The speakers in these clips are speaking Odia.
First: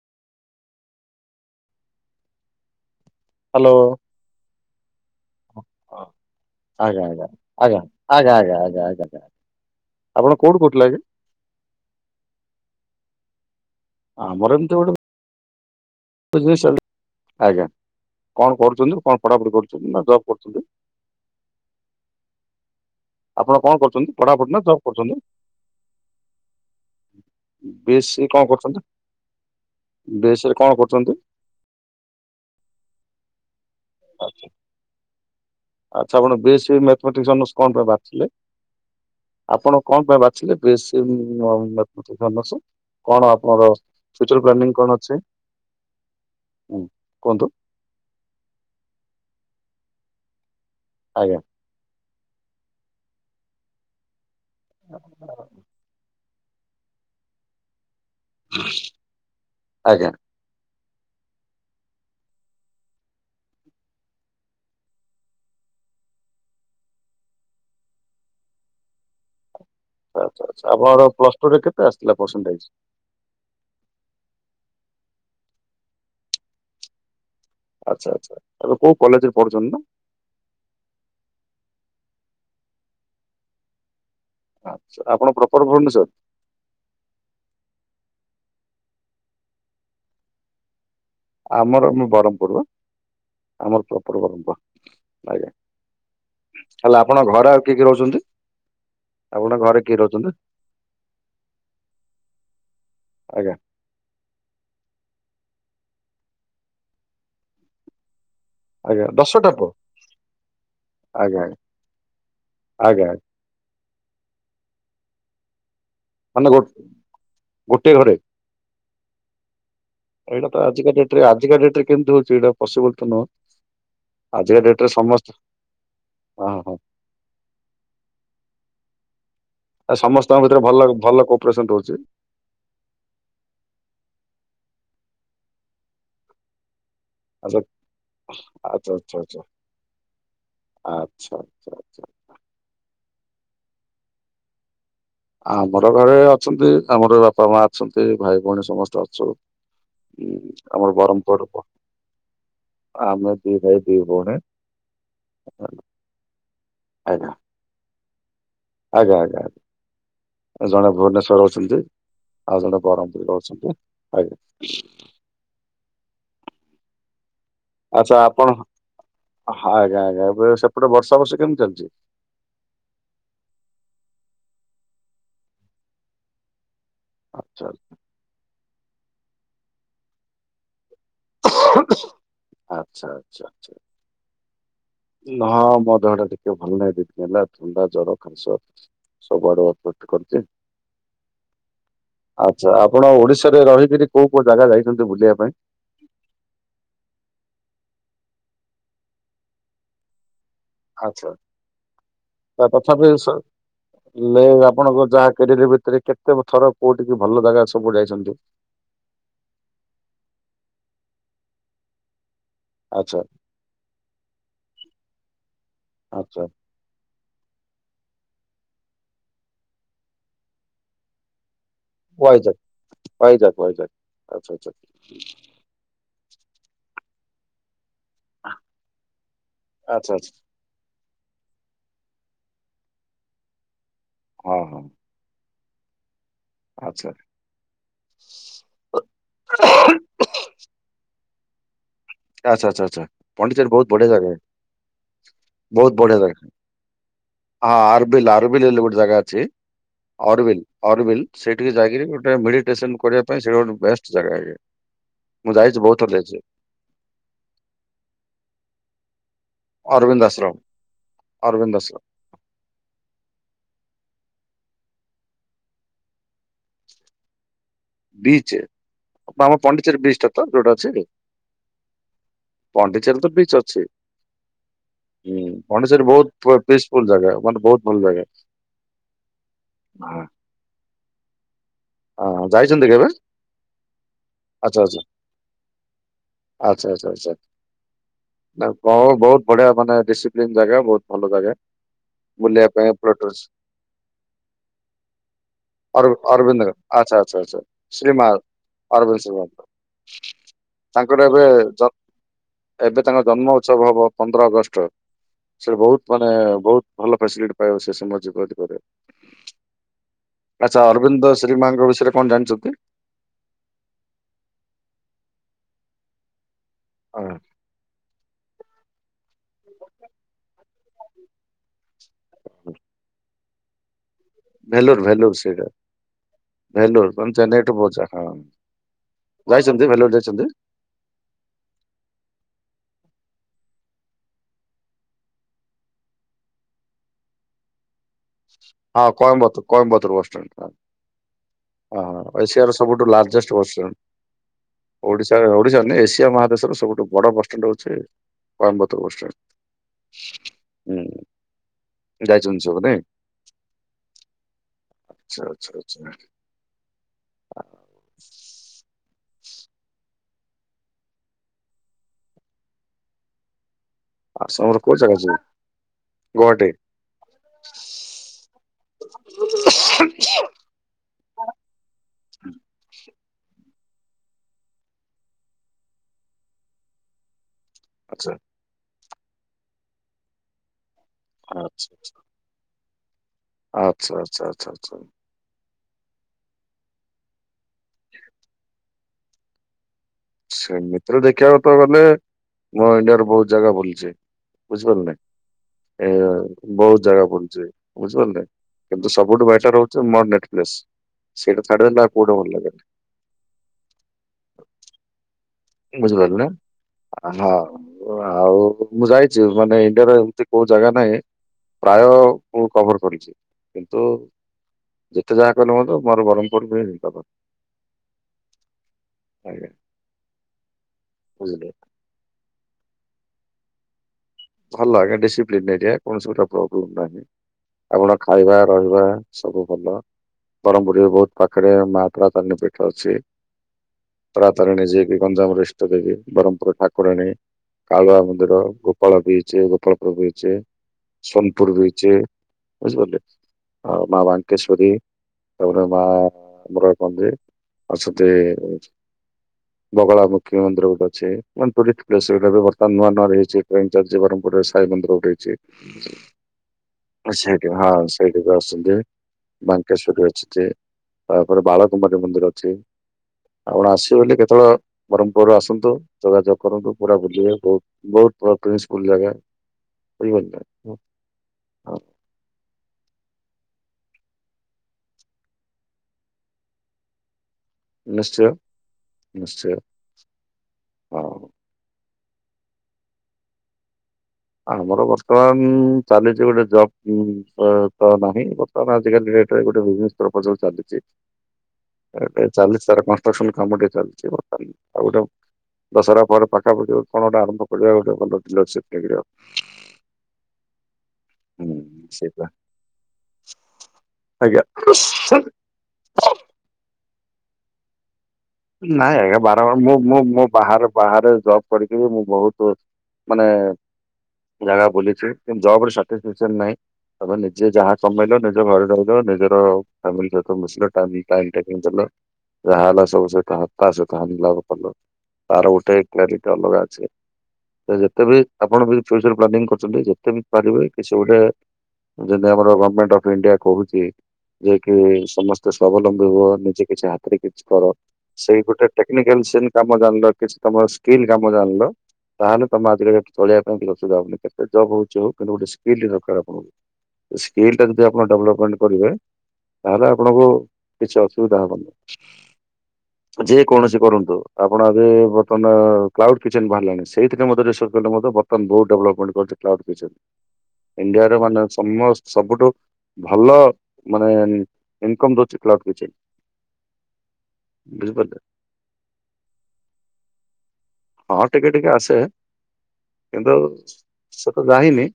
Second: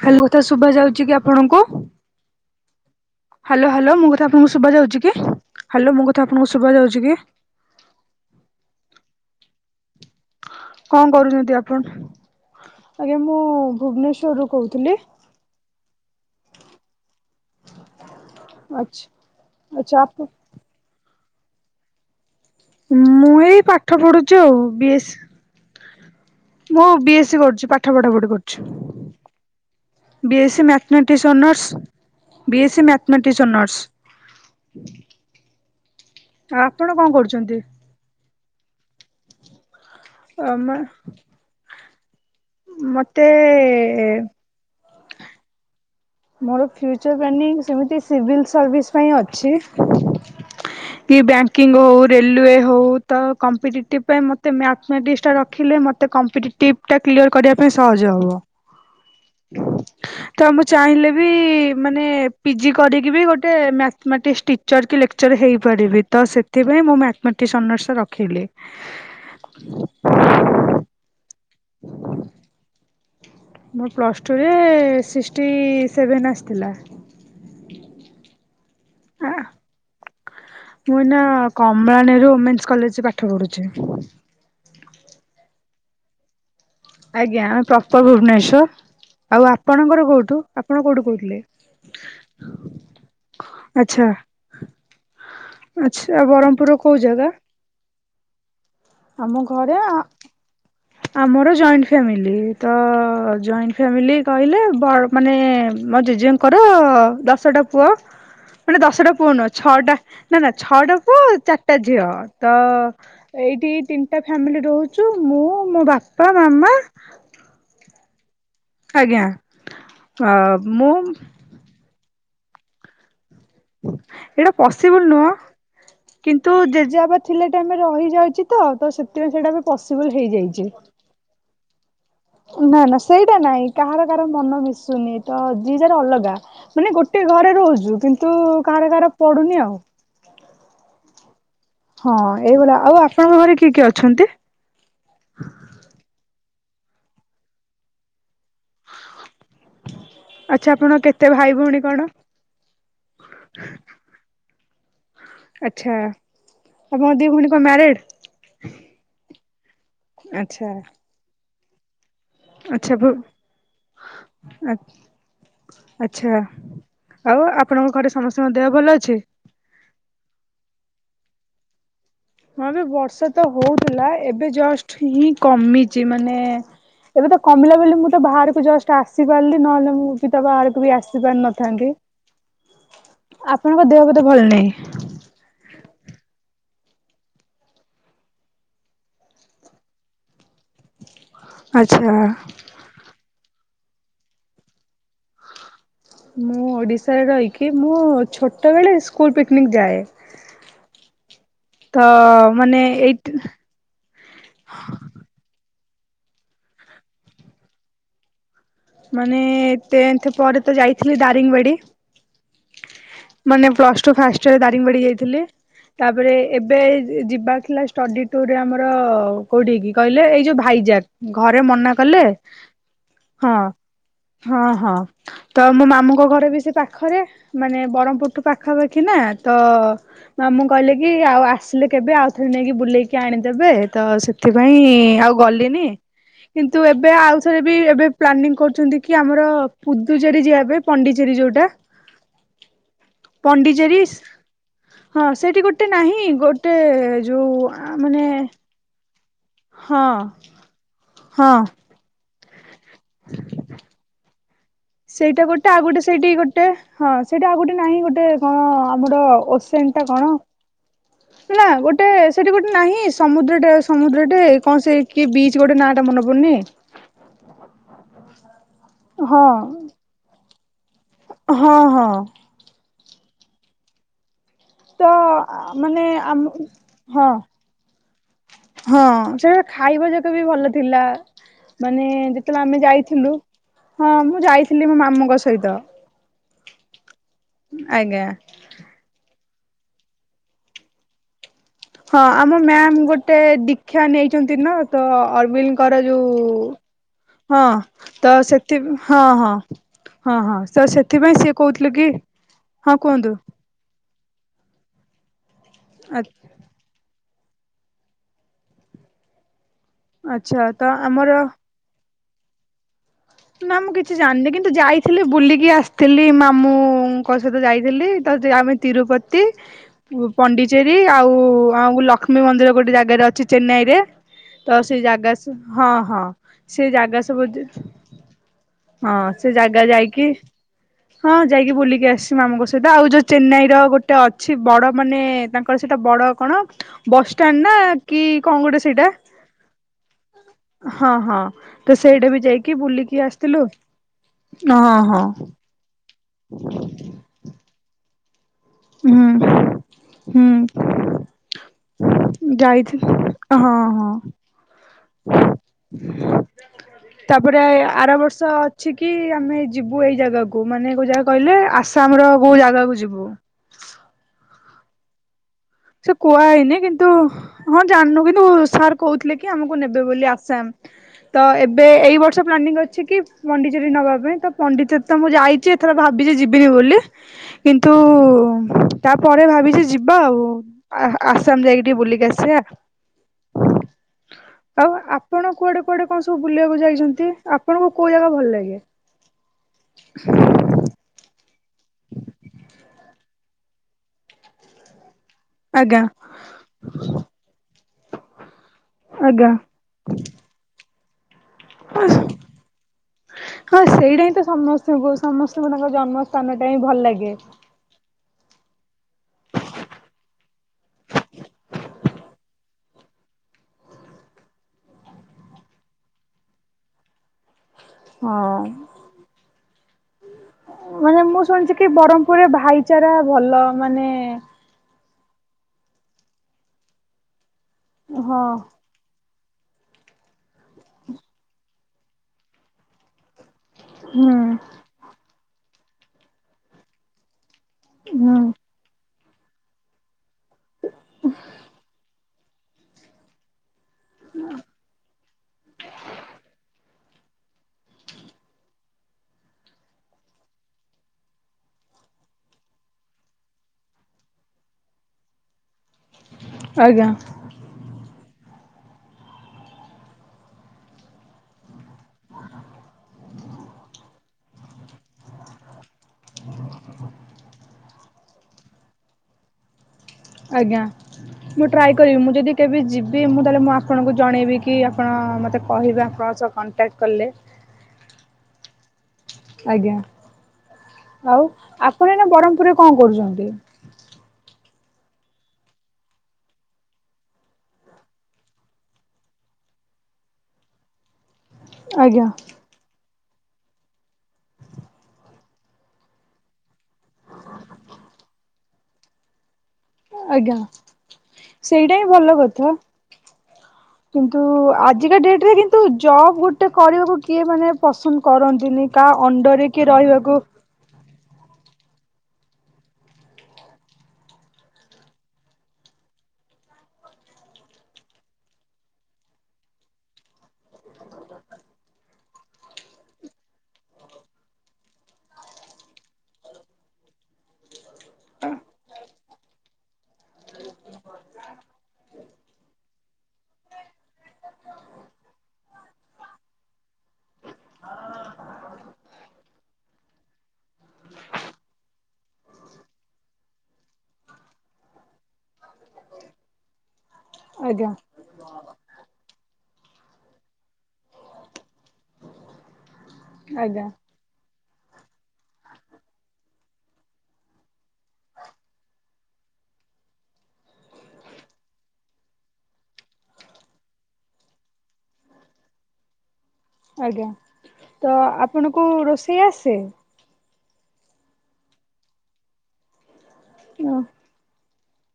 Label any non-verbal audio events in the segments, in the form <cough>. ହ୍ୟାଲୋ କଥା ଶୁଭ ଯାଉଛି କି ଆପଣଙ୍କୁ? ହ୍ୟାଲୋ ହଲୋ ମୁଁ କଥା ଆପଣଙ୍କୁ ସୁ ଅ ଆ ଶୁଭା ଯାଉଛି ଆଜ୍ଞା, କି? ଆଜ୍ଞା, ଆଜ୍ଞା, ଆଜ୍ଞା, ଆଜ୍ଞା, ଆଜ୍ଞା, ଆଜ୍ଞା ସାର୍। କଣ କରୁଛନ୍ତି ଆପଣ? ଆଜ୍ଞା ମୁଁ ଭୁବନେସ୍ୱର ରୁ ଆମର ଏମିତି ଗୋଟେ କହୁଥିଲେ? <unintelligible> ଆଜ୍ଞା। କଣ କରୁଛନ୍ତି ଆଚ୍ଛା କଣ ପଢାପଢି ଆଚ୍ଛା କରୁଛନ୍ତି ନା ଆପ ଜବ କରୁଛନ୍ତି? ମୁଁ ଆପଣ ଏଇ କଣ ପାଠ କରୁଛନ୍ତି ପଢୁଛୁ ପଢାପଢି ଆଉ ନା ଜବ୍ ବିଏସ୍। କରୁଛନ୍ତି ମୁଁ ବି ଏସ୍ ସି କରୁଛି ପାଠ ପଢା ବିଏସି ପଢି କଣ କରୁଛି। କରୁଛନ୍ତି? ବିଏସି ରେ ବିଏସ୍ସି କଣ କରୁଛନ୍ତି? ମାଥମେଟିିକସ ଓନର୍ସ୍ ବି ଏସ୍ସି ମଥମେଟିିକସ୍ ଅନର୍ସ୍। ଆଛା। ଆଚ୍ଛା ଆପଣ ଆଉ ବିଏସି କଣ ମଥମେଟିସ ଅନର୍ସ କରୁଛନ୍ତି? କଣ ପାଇଁ ବାଛିଲେ? ଆପଣ କଣ ପାଇଁ ବାଛିଲେ ଆମ ବିଏସି ଉଁ ମ୍ୟାଥମେଟିସ୍ ଅନର୍ସ? ମତେ କଣ ଆପଣର ଫିଉଚ୍ଚର ପ୍ଲାନିଂ କଣ ଅଛି? ମୋର ହୁଁ ଫ୍ୟୁଚର କୁହନ୍ତୁ ପ୍ଲାନିଂ ସେମିତି ସିଭିଲ୍ ସର୍ଭିସ୍ ପାଇଁ ଅଛି। କି ଆଜ୍ଞା ବ୍ୟାଙ୍କିଙ୍ଗ ହଉ, ରେଲୱେ ହଉ ତ କମ୍ପିେଟିଭ ପାଇଁ ମତେ ମତେ ମ୍ୟାୟାଥେମେଟିକସଟା ରଖିଲେ ମୋତେ କମ୍ପଟେଟିଭ୍ ଟା କ୍ଲିୟର କରିବା ପାଇଁ ସହଜ। ଜ ହବ। ଆଜ୍ଞା ତ ଆମ ଚାହିଁଲେ ବି ମାନେ ପିଜି କରିକି ବି ଗୋଟେ ମ୍ୟାଥମେଟିକ୍ସ ଟିଚର୍ କି ଲେକ୍ଚର ହେଇ ପାରିବି ତ ସେଥିପାଇଁ ମୁଁ ମ୍ୟାଥମେଟିକସ ଅନର୍ସ ରଖିଲି। ଆଛା ଆଛା ଆପଣଙ୍କର ପ୍ଲସ ଟୁ ରେ କେତେ ଆସିଥିଲା ପରସେଣ୍ଟେଜ? ମୁଁ ପ୍ଲସ ଟୁ ରେ ସିକ୍ସଟି ସେଭେନ୍ ଆସିଥିଲା। ଆଚ୍ଛା ଆଚ୍ଛା ଏବେ କୋଉ କଲେଜରେ ପଢୁଛନ୍ତି ନା? କମଳାନୀରୁ ଓମେନ୍ସ କଲେଜ ରେ ପାଠ ପଢୁଛି। ଆଛା ଆପଣ ପ୍ରପର ଭୁବନେଶ୍ୱର। ଆଜ୍ଞା ଆମେ ପ୍ରପର ଭୁବନେଶ୍ଵର ଆଉ ଆପଣଙ୍କର କୋଉଠୁ ଆପଣ କୋଉଠୁ? କହୁଥିଲେ ଆମର ମୁଁ ବ୍ରରହ୍ମପୁର ଆମର ଆଚ୍ଛା ପ୍ରପର ବ୍ରହ୍ମପୁର ଆଜ୍ଞା। ଆଚ୍ଛା ବ୍ରହ୍ମପୁରର କୋଉ ତାହେଲେ ଜାଗା ଆପଣଙ୍କ ଘରେ ଆଉ କିଏ କିଏ ରହୁଛନ୍ତି? ଆମ ଆପଣଙ୍କ ଘରେ। କିଏ ରହୁଛନ୍ତି ଆମର ଜଏଣ୍ଟ ଫାମିଲି ତ ଆଜ୍ଞା ଜଏଣ୍ଟ ଫାମିଲି କହିଲେ ଵ ମାନେ ମୋ ଜେଜେଙ୍କର ଦଶଟା ପୁଅ। ମାନେ ଦଶଟା ପୁଅ ନୁହ ଛଅଟା ନା ନା ଛଅଟା ପୁଅ ଆଜ୍ଞା ଆଜ୍ଞା ଚାରିଟା ଝିଅ ତ ଆଜ୍ଞା ଆଜ୍ଞା ଏଇଠି ତିନିଟା ଫ୍ୟାମିଲି ରହୁଚୁ ମୁଁ ମୋ ବାପ ମାନେ ଗୋ ଗୋଟେ ଘରେ। ଆଜ୍ଞା ଏଇଟା ତ ମୁଁ ଆଜିକା ଡେଟରେ ଆଜିକା ଡେଟରେ କେମିତି ହଉଛି ଏଇଟା ପସିବଲ ତ ନୁହଁ? ଏଇଟା ଆଜିକା ଡେଟରେ ପସିବୁଲ ସମସ୍ତେ ନୁହଁ ହଁ କିନ୍ତୁ ହଁ ଜେଜେବାପା ଥିଲା ଟାଇମରେ ରହିଯାଇଚି। ତ ତ ସେ। ଆ ସମସ୍ତଙ୍କ ଭିତରେ ଭଲ ଭଲ କୋପରେସନ ରହୁଚି। ନା ନା ସେଇଟା ନାଇଁ କାହାର କାହାର ମନ ମିଶୁନି ତ ଜିଏ ଯାର ଅଲଗା ମାନେ ଗୋଟେ ଘରେ ଆଚ୍ଛା ରହୁଛୁ କିନ୍ତୁ ଆଚ୍ଛା କାହାର କାହାର ଆଚ୍ଛା ଆଚ୍ଛା ପଡୁନି ଆଉ ଆଚ୍ଛା ଆଚ୍ଛା ଆଚ୍ଛା ହଁ ଏଇଗୁଡା ଆଉ ଆପଣଙ୍କ ଘରେ କିଏ କିଏ ଅଛନ୍ତି? ଆମର ଘରେ ଅଛନ୍ତି -ଆମର ବାପା, ମା ଅଛନ୍ତି। ଭାଇ ଭଉଣୀ ସମସ୍ତେ ଅଛୁ, ଉ ଆଚ୍ଛା ଆପଣ ଆମର କେତେ ଭାଇ ବ୍ରମପୁର ଭଉଣୀ କଣ? ଆମେ ଦି ଭାଇ ଦି ଭଉଣୀ। ଆଛା, ଆପଣଙ୍କ ଆଜ୍ଞା ଦି ଭଉଣୀ କଣ ମ୍ୟାରେଡ? ଆଜ୍ଞା, ଆଜ୍ଞା, ଆଜ୍ଞା, ଆଚ୍ଛା ଜଣେ ଭୁବନେଶ୍ଵର ଅଛନ୍ତି ଆଉ ଜଣେ ଆଚ୍ଛା ଭୁ ବ୍ରହ୍ମପୁର ରେ ରହୁଛନ୍ତି ଆ ଆଜ୍ଞା। ଆଚ୍ଛା। ଆଉ ଆପଣଙ୍କ ଘରେ ଆଚ୍ଛା, ସମସ୍ତଙ୍କ ଆପଣ ଦେହ ଭଲ ଅଛି? ଆଜ୍ଞା ଆଜ୍ଞା ଏପଟେ ସେପଟେ ବର୍ଷା ବର୍ଷି କେମିତି ଚାଲିଚି? ହଁବେ ବର୍ଷା ତ ହଉଥିଲା ଏବେ ଜଷ୍ଟ ହିଁ କମିଚି, ମାନେ ଏବେ ତ ଆଚ୍ଛା କମିଲା ବୋଲି ମୁଁ ତ ବାହାରକୁ ଜଷ୍ଟ ଆସି ପାରିଲି ନହେଲେ ମୁଁ ବି ତା ବାହାରକୁ ବି ଆସିି ପାର ନଥାନ୍ତି, ଆଚ୍ଛା ଆପଣଙ୍କ ଦେହ ବଧେ ଭଲ ନାହିଁ? ନାଁ ମୋ ଦେହ ଟା ଟିକେ ଭଲ ନାହିଁ ଦିଦିନ ହେଲା ଥଣ୍ଡା ଜର ଖାସ ସବୁଆଡୁ ଅ କରଚି <unintelligible> ଆଚ୍ଛା। ଆଛା, ଆପଣ ଓଡିଶାରେ ରହିକିରି କୋଉ କୋଉ ଜାଗା ଯାଇଛନ୍ତି ବୁଲିବା ପାଇଁ ମୁଁ ଓଡ଼ିଶାରେ ରହିକି ମୁଁ ଛୋଟବେଳେ ସ୍କୁଲ ପିକ୍ନିକ୍ ଯାଏ। ଆଚ୍ଛା। ତ ମାନେ ଏଇଟ୍ ତଥାପିଲେ ଆପଣଙ୍କ ଯାହା କ୍ୟାରିଅର ଭିତରେ। କେତେ ଥର କୋଉଠିକି ଭଲ ଜାଗା ସବୁ ଯାଇଛନ୍ତି? ମାନେ ଟେନଥ ପରେ ତ ଯାଇଥିଲି ଦାରିଙ୍ଗବାଡି। ଆଚ୍ଛା। ମାନେ ପ୍ଲସ ଟୁ ଫାଷ୍ଟରେ ଦାରିଙ୍ଗବାଡି ଯାଇଥିଲି, ତାପରେ ଆଚ୍ଛା ଏବେ ଯିବାର ଥିଲା ଷ୍ଟଡି ଟୁରରେ ଆମର ଅ କୋଉଠି କି କହିଲେ ଏଇ ଯୋଉ ଭାଇଜାକ ଘର ରେ ମନାକଲେ, ୱାଇଜାକ୍ ୱାଇଜାକ୍ ହଁ- ୱାଇଜାକ୍ ଆଚ୍ଛା ହଁ ଆଚ୍ଛା ହଁ ତ ମୋ ମାମୁଁଙ୍କ ଘରେ ବି ସେ ପାଖରେ ମାନେ ବ୍ରହ୍ମପୁରଠୁ ପାଖାପାଖି ନା ତ ଆଚ୍ଛା ଆଚ୍ଛା ମାମୁଁ କହିଲେ କି ଆଉ ଆସିଲେ କେବେ ଆଉଥରେ ନେଇକି ବୁଲେଇକି ଆଣିଦେବେ ତ ହଁ ସେଥିପାଇଁ ହଁ। ଆଉ ଗଲି ଲିନି କିନ୍ତୁ ଆଚ୍ଛା ଏବେ ଆଉ ଥରେ ବି ଏବେ ପ୍ଲାନିଂ କରୁ କି ଆମର ପୁଦୁଚେରୀ ଯିବା ପାଇଁ ପଣ୍ଡିଚେରୀ ଯୋଉଟା ଆଛା ଆଚ୍ଛା ଆଚ୍ଛା ପଣ୍ଡିଚେରୀ ବହୁତ ବଢ଼ିଆ ଜାଗା ହଁ ସେଇଠି ଗୋଟେ ବହୁତ ବଢିଆ ନାହିଁ ଜାଗା ଗୋଟେ ଯୋଉ ହଁ ମାନେ ଆରବିଲ ଆରବିଲ ହେଲେ ଗୋଟେ ଜାଗା ଅଛି ହଁ ଅରବିଲ୍ ଅରବିଲ୍ ହଁ ସେଇଠିକି ଯାଇକିରି ଗୋଟେ ମେଡିଟେସନ କରିବା ପାଇଁ ସେଇଟା ଗୋଟେ ବେଷ୍ଟ ଜାଗା ଇଏ। ସେଇଟା ମୁଁ ଗୋଟେ ଯାଇଛି ଆଉ ବହୁତ ଗୋଟେ ଥର ସେଇଠି ଯାଇଛି ଗୋଟେ ହଁ ସେଇଟା ଆଉ ଗୋଟେ ନାହିଁ ଗୋଟେ କଣ ଆମର ଓସେନ ଟା ଅରବିନ୍ଦ କଣ ନା, ଆଶ୍ରମ ନା ଅରବିନ୍ଦ ଆଶ୍ରମ ଗୋଟେ ସେଠି ଗୋଟେ ନାହିଁ ସମୁଦ୍ରଟେ ସମୁଦ୍ର ଗୋଟେ କଣ ସେ କିଏ ବିଚ ଗୋଟେ ନା ଟା ମନେ ପଡୁନି। ବିଚ୍ ହଁ ଆମ ପଣ୍ଡିଚେରୀ ବିଚ ଟା ତ ଯୋଉଟା ଅଛି। ହଁ ହଁ। ପଣ୍ଡିଚେରୀ ତ ବିଚ୍ ଅଛି। ତ ହୁଁ ମାନେ ପାଣ୍ଡିଚେରୀ ବହୁତ ଆମ ପିସଫୁଲ ହଁ ଜାଗା, ମାନେ ବହୁତ ଭଲ ଜାଗା। ହଁ ସେ ଖାଇବା ଯାକ ବି ଭଲ ଥିଲା। ମାନେ ହଁ ହଁ ଯେତେବେଳେ ଆମେ ଯାଇଛନ୍ତି କେବେ ଯାଇଥିଲୁ ହଁ ମୁଁ ଆଚ୍ଛା ଯାଇଥିଲି ମୋ ଆଚ୍ଛା ମାମୁଁ ଙ୍କ ସହିତ। ଆଚ୍ଛା, ଆଚ୍ଛା, ଆଛା, ଆଜ୍ଞା। ଆପଣ ବହୁତ ବଢିଆ ମାନେ ଡିସିପ୍ଲିନ୍ ଜାଗା, ବହୁତ ଭଲ ଜାଗା। ହଁ ଆମ ବୁଲିବା ମ୍ୟାମ୍ ଗୋଟେ ପାଇଁ ଦୀକ୍ଷା ନେଇଛନ୍ତି ନା ତ ଅରବିଲଙ୍କର ଅର ଯୋଉ ଅରବିନ୍ଦଙ୍କ ଆଚ୍ଛା ଆଚ୍ଛା ଆଚ୍ଛା ହଁ ଶ୍ରୀମା ତ ସେଥି ଅରବିନ୍ଦ ହଁ ଶ୍ରୀମା ହଁ ହଁ ହଁ ତ ତାଙ୍କର ସେଥିପାଇଁ ଏବେ ସିଏ ଜ କହୁଥିଲେ କି ହଁ ଏବେ ତାଙ୍କ କୁହନ୍ତୁ ଜନ୍ମ ଉତ୍ସବ ହବ ପନ୍ଦର ଅଗଷ୍ଟ ସେଟା ବହୁତ ଆଚ୍ଛା। ମାନେ ବହୁତ ଭଲ ଫାସିଲିଟି ପାଇବା ସେ ସମୟରେ ଯୋଗାଯୋଗ କଲେ। ଆଚ୍ଛା ତ ଆମର ତାଙ୍କ ବିଷୟରେ କଣ ଜାଣିଛ କି? ନା ମୁଁ କିଛି ଜାଣିନି କିନ୍ତୁ ଯାଇଥିଲି ବୁଲିକି ଆସିଥିଲି ହଁ, ମାମୁଁଙ୍କ ସହିତ ଯାଇଥିଲି। ତା ଥିରେ ଆମେ ତିରୁପତି ପଣ୍ଡିଚେରୀ ଆଉ ଆଉ ଲକ୍ଷ୍ମୀ ମନ୍ଦିର ଗୋଟେ ଜାଗାରେ ଅଛି ଚେନ୍ନାଇ ରେ। ତ ଭେଲୁର ସେ ଭେଲୁର ଜାଗା ସ ସେଇଟା ହଁ ହଁ ସେ ଭେଲୁର ଜାଗା ମାନେ ସବୁ ଚେନ୍ନାଇଠୁ ବହୁତ ଜାଗା ହଁ। ହଁ ସେ ଜାଗା ଯାଇଛନ୍ତି ଭେଲୁର ଯାଇକି ଯାଇଛନ୍ତି? ହଁ ଯାଇକି ବୁଲିକି ଆସି ମାମୁଁଙ୍କ ସହି ସେଇଟା ଆଉ ଯୋଉ ଚେନ୍ନାଇ ର ଗୋଟେ ଅଛି ବଡ଼ ମାନେ ତାଙ୍କର ସେଇଟା ବଡ଼ କଣ ବସଷ୍ଟାଣ୍ଡ ନା। ନା କି କଣ ଗୋଟେ ସେଇଟା ହଁ କଏମ୍ବତ କଏମ୍ବତ ବସଷ୍ଟାଣ୍ଡ୍ ହଁ ହଁ ତ ସେଇଟା ବି ଯାଇକି ଏସିଆର ସବୁଠୁ ବୁଲିକି ଲାର୍ଜେଷ୍ଟ ଆସିଥିଲୁ ବସଷ୍ଟାଣ୍ଡ୍ ହଁ ହଁ ଓଡ଼ିଶାର ଓଡ଼ିଶାର ନାଇ ଏସିଆ ଏସିଆ ମହାଦେଶର ସବୁଠୁ ବଡ଼ ବସଷ୍ଟାଣ୍ଡ୍ ହଉଛି କୋଏମ୍ବତୁର ହୁଁ ବସଷ୍ଟାଣ୍ଡ। ହୁଁ। ଯାଇଛନ୍ତି ସବୁ ଯାଇଛି ନାଇଁ ହଁ ହଁ। ଆଚ୍ଛା ଆଚ୍ଛା ଆଚ୍ଛା। ତାପରେ ଆର ବର୍ଷ ଅଛି କି ଆମେ ଯିବୁ ଏଇ ଜାଗାକୁ ମାନେ କୋଉ ଜାଗା କହିଲେ ଆସାମ ର କୋଉ ଜାଗାକୁ ଯିବୁ? ଆସାମର କୋଉ ଜାଗା ଯିବ? ସେ କୁହା ହେଇନି କିନ୍ତୁ ହଁ ଜାଣିନୁ କିନ୍ତୁ ସାର୍ କହୁଥିଲେ କି ଆମକୁ ନେବେ ବୋଲି ଆସାମ୍? ତ ଏବେ ଏଇ ବର୍ଷ ପ୍ଲାନିଂ ଅଛି କି ପଣ୍ଡି ପଣ୍ଡିଚେରୀ ନବା ପାଇଁ ତ ପଣ୍ଡିଚେରୀ ତ ମୁଁ ଯାଇଛି ଏଥର ଭାବିଛି ଯିବିନି ବୋଲି କିନ୍ତୁ ଆଚ୍ଛା ତାପରେ ଭାବିଛି ଯିବା ଆଉ। ଆ ଆସାମ ଯାଇକି ଆଚ୍ଛା ଟିକେ ବୁଲିକି ଆସିବା। ଆଚ୍ଛା ଆଚ୍ଛା ଆଚ୍ଛା ଆଚ୍ଛା। ଆଉ ଆପଣ କୁଆଡ଼େ ଆପଣ କଣ ସବୁ ବୁଲିବାକୁ ଯାଇଛନ୍ତି ଆପଣଙ୍କୁ କୋଉ ଜାଗା ଭଲ ଲାଗେ? ସେମିତିରେ ଦେଖିବାକୁ ତ ଗଲେ ମୋ ଇଣ୍ଡିଆରେ ବହୁତ ଜାଗା ବୁଲିଛି ବୁଝିପାରିଲେ। ଆଜ୍ଞା। ଏ ବହୁତ ଜାଗା ବୁଲିଛି ବୁଝିପାରିଲେ। କିନ୍ତୁ ସବୁଠୁ ଆଜ୍ଞା ବେଟର ହେଉଛି ମୋର ନେଟ ପ୍ଲେସ। ସେଇଟା ଛାଡ଼ି ଦେଲେ ଆଉ କୋଉଟା ଭଲ ଲାଗେନି। ହଁ ସେଇଟା ହିଁ ତ ସମସ୍ତଙ୍କୁ ସମସ୍ତଙ୍କୁ ତାଙ୍କ ବୁଝିପାରିଲେ ଜନ୍ମସ୍ଥାନ ଟା ହିଁ ଭଲ ଲାଗେ। ହଁ ଆଉ ମୁଁ ଯାଇଛି ମାନେ ଇଣ୍ଡିଆ ର ଏମିତି କୋଉ ଜାଗା ନାଇ ପ୍ରାୟ ମୁଁ କଭର କରିଛି କିନ୍ତୁ <unintelligible> ହଁ ଆଜ୍ଞା ମାନେ ମୁଁ ବୁଝିଲେ। ଶୁଣିଛି କି ବରମପୁରରେ ଭାଇଚାରା ଭଲ ମାନେ ଭଲ ଆଜ୍ଞା ଡିସିପ୍ଲିନ ଏ କୌଣସି ଗୋଟେ ପ୍ରୋବ୍ଲେମ ନାହିଁ ଆପଣ ହଁ ଖାଇବା ରହିବା ସବୁ ଭଲ ବ୍ରହ୍ମପୁରୀ ବହୁତ ପାଖରେ ମା ତାର ତାରିଣୀ ପୀଠ ଅଛି ହୁଁ ତାରାତାରିଣୀ ଯିଏ କି ଗଞ୍ଜାମର ଇଷ୍ଟ ଦେବୀ ବରମ୍ ପୁରର ଠାକୁରାଣୀ କାଳୁଆ ହୁଁ ମନ୍ଦିର ଗୋଟେ ଫୁଲ beach Gopalpur beach Sonepur beach ବୁଝିପାରିଲେ। ମା ବାଙ୍କେଶ୍ୱରି ଆଉ ତାପରେ ମା ଆମର ପା ଅଛନ୍ତି। ବଗଳାମୁଖି ମନ୍ଦିର ବି ଗୋଟେ ଅଛି ମାନେ ଟୁରିଷ୍ଟ ପ୍ଲେସଟା ବି ବର୍ତ୍ତମାନ ନୂଆ ନୂଆରେ ହେଇଛି ଚାଲିଛି ବ୍ରହ୍ମପୁରରେ ସାଇ ମନ୍ଦିର ଉଠେଇଛି ଆଜ୍ଞା ସେଠି ହଁ ସେଇଠକୁ ଆସନ୍ତି। ମାଙ୍କେଶ୍ୱରି ଅଛି ତାପରେ ବାଳ କୁମାରୀ ମନ୍ଦିର ଅଛି। ଆପଣ ଆସିବେ ବୋଲି କେତେବେଳେ ବ୍ରହ୍ମପୁର ଆସନ୍ତୁ ଯୋଗାଯୋଗ କରନ୍ତୁ ପୁରା ବୁଲିବେ ବହୁତ ବହୁତ ସ୍କୁଲ ଜାଗା ବୁଝିପାରିଲେ। ଆଜ୍ଞା ହଁ, ମୁଁ ଟ୍ରାଏ କରିବି ମୁଁ ଯଦି କେବେ ଯିବି ମୁଁ ତାହେଲେ ମୁଁ ଆପ ଆପଣଙ୍କୁ ଜଣେଇବି କି ଆପଣ ମୋତେ କହିବେ ଆପଣଙ୍କ ସହ କଣ୍ଟାକ୍ଟ କଲେ ନିଶ୍ଚୟ। ନିଶ୍ଚୟ ଆଜ୍ଞା ଆଉ ହଁ। ଆପଣ ଏଇ ନା ବ୍ରହ୍ମପୁରରେ କଣ କରୁଛନ୍ତି? ଆମର ବର୍ତ୍ତମାନ ଚାଲିଚି ଗୋଟେ ଜବ୍ କୁ ତ ନାହିଁ ବର୍ତ୍ତମାନ ଆଜିକାଲି ରେଝ ଏଇ ଗୋଟେ ଭୁବନେଶ୍ୱରପଯ୍ୟ ଆଜ୍ଞା ଚାଲିଛି ଏ ଚାଲିଚି ତାର କଣ ପ୍ରସନ କାମଟ ଚାଲଛି ବର୍ତ୍ତମାନ ଆଉଡା ଦଶହରା ପରେ ପାଖାପାଖି କଣଟା ଆରମ୍ଭ କରିବା ଗୋଟେ ଭଲ ଡିଲରସିପ ନେଇିିକି ଆଉ ଆଜ୍ଞା ହୁଁ ସେଇଟା ହିଁ ଭଲ ସେଇପା କଥା। କିନ୍ତୁ ଆଜିକା ଆଜ୍ଞା। ଡେଟ ରେ କିନ୍ତୁ ଜବ ଗୋଟେ କରିବାକୁ କିଏ ମାନେ ପସନ୍ଦ କରନ୍ତିନି କାହା ନାଇଁ ଅଣ୍ଡରେ କି ରହିବାକୁ ଜବ କରିକି ମୁଁ ବହୁତ ମାନେ ଜାଗା କୁଲିଚି କିନ୍ତୁ ଜବରେ ସାଟିସ୍ ଫି କେସନ ନାଇଁ। ତମେ ନିଜେ ଯାହା କମେଇଲ ନିଜ ଘରେ ରହିଲ ନିଜର ଫାମିଲି ସହିତ ମିଶିଲ ଟାଇମଟା କେମିତି ଗଲା। ଯାହା ହେଲା ସବୁ ସେଇଠି ହତାସ ହାନିଲାଭ କଲୁ ତାର ଗୋଟେ କ୍ଲାରିଟି ଅଲଗା ଅଛି। ଯେତେ ବି ଆପଣ ବି ଫ୍ୟଚର ପ୍ଲାନିଂ କରୁଛନ୍ତି ଯେତେ ବି ପାରିବେ କି ସେ ଗୋଟେ ଯଦି ଆମର ଗଭର୍ଣମେଣ୍ଟ ଅଫ୍ ଇଣ୍ଡିଆ କହୁଛି ଯିଏ କି ସମସ୍ତେ ସଵାବଲମ୍ବୀ ହୁଅ ନିଜେ କିଛି ହାତରେ କିଛି କର ସେଇ ପଟେ ଟେକ୍ନିକାଲ ସିଆନ କାମ ଜାଣିଲ କିଛି ତମର ସ୍କିଲ କାମ ଜାଣିଲ ତାହେଲେ ତମେ ଆଜିକା ଡେଟରେ ଚଳିବା ପାଇଁ କିଛି ଅସବିଧା ହବନି କେତେ ଜବ ହଉ ହଉ କିନ୍ତୁ ଗୋଟେ ସ୍କ୍ରିଲ୍ ଦରକାର ଆପଣଙ୍କୁ। ସ୍କିଲ ଟା ଆଜ୍ଞା ଯଦି ଆପଣ ଡ଼େଭ୍ଲପଏଣ୍ଟେ କରିବେ ତାହେଲେ ଆପଣଙ୍କୁ କିଛି ଅସୁବିଧା ହବନି। ଯେ ଆଜ୍ଞା କୌଣସି କରନ୍ତୁ ଆପଣ ଆଜି ବର୍ତମାନ କ୍ଳାଉଡ କିଚେନ ବାହାରିଲାଣି ସେଇଥିରେ <unintelligible> ବର୍ତ୍ତମାନ ବହୁତ ଡେଭଲପମେଣ୍ଟ କରିଛି। Cloud kitchen. ଇଣ୍ଡିଆରେ ମାନେ ସମ ସବୁଠୁ ଭଲ ମାନେ ଇନକମ ଦଉଛି ସବ୍ କିିଛି। ଆଜ୍ଞା ତ ଆପଣଙ୍କୁ ରୋଷେଇ ଆସେ? ହଁ ଟିକେ ଟିକେ ଆସେ କିନ୍ତୁ ସେ ତ ଯାାଇନି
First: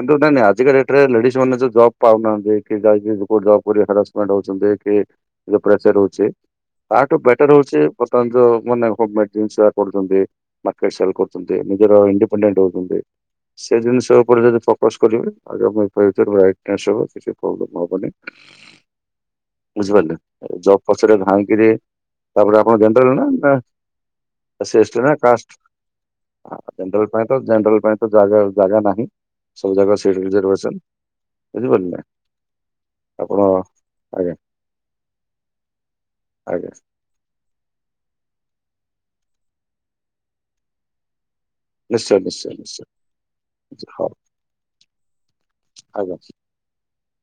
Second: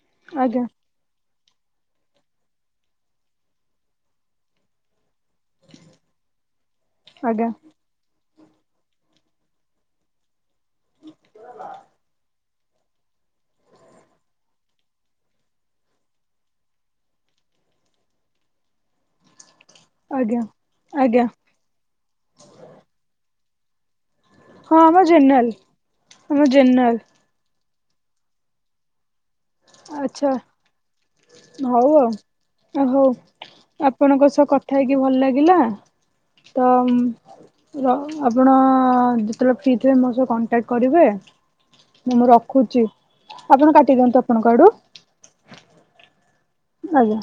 କିନ୍ତୁ ନାଇଁ ଆଜ୍ଞା ଆଜିକାଡେଟରେ ଲେଡିଜ ମାନେ ଜବ ପାଉନାହାନ୍ତି କି ଯାଇ ଜ ସମ୍ପେଣ୍ଟହଉଛନ୍ତି କି ପ୍ରେସରେ ହଉଛି ତାଠୁ ଆଜ୍ଞା ବେଟର ହଉଛି ବର୍ତ୍ତମାନ ଯୋଉ <unintelligible> କରୁଛନ୍ତି। ମାର୍କେନ୍ର ଆଲ ସେଲ କରୁତନ୍ତି ନିଜର ଇଡିପେଣ୍ଡେଣ୍ଟ ହଉନ୍ତନ୍ତି। ସେ ଜିନିଷ ଉପରେ ଯଦି ଫୋକସ କରିବେ ଆହୁରି ପ୍ରେଜର ରାଇଟ ନାସ୍ତି ହବ କିଛି ପ୍ରୋବେଲମ୍ ଦୂବନ୍ତି ପ୍ରୋବ୍ଲେ ହବନି। ବୁଝିପାରିଲେ ଆଜ୍ଞା। ଜବ ପଛରେ ଆଜ୍ଞା ଧାାଇଁକିରି ତାପରେ ଆପଣ ଯେଣ୍ଟେଲେ ନା ନା। ହଁ <unintelligible> ଆମ ପାଇଁ ଜେନେରାଲ ଆମ ଜେନେରାଲ ତ ଜାଗା ଜାଗା ନାହିଁ ସବୁ ଜାକ ଆଚ୍ଛା <unintelligible> ହଉ ଆଉ ଆଉ ହଉ ଆପଣ ଆପଣଙ୍କ ଆଜ୍ଞା ସହ କଥା ହେଇକି ଭଲ ଲାଗିଲା। ତ ଆଜ୍ଞା ର ଆପ୍ ଆପଣ ଯେତେବେଳେ ଫ୍ରି ଥିବେ ମୋ ସହ କଣ୍ଟାକ୍ଟ କରିବେ। ମୁ ନିଶ୍ଚୟ ମୁଁ ନିଶ୍ଚୟ ରଖୁଚି ନିଶ୍ଚୟ ଆପଣ ହଉ କାଟିଦିଅନ୍ତୁ ଆ ଆଜ୍ଞା। ଆଜ୍ଞା।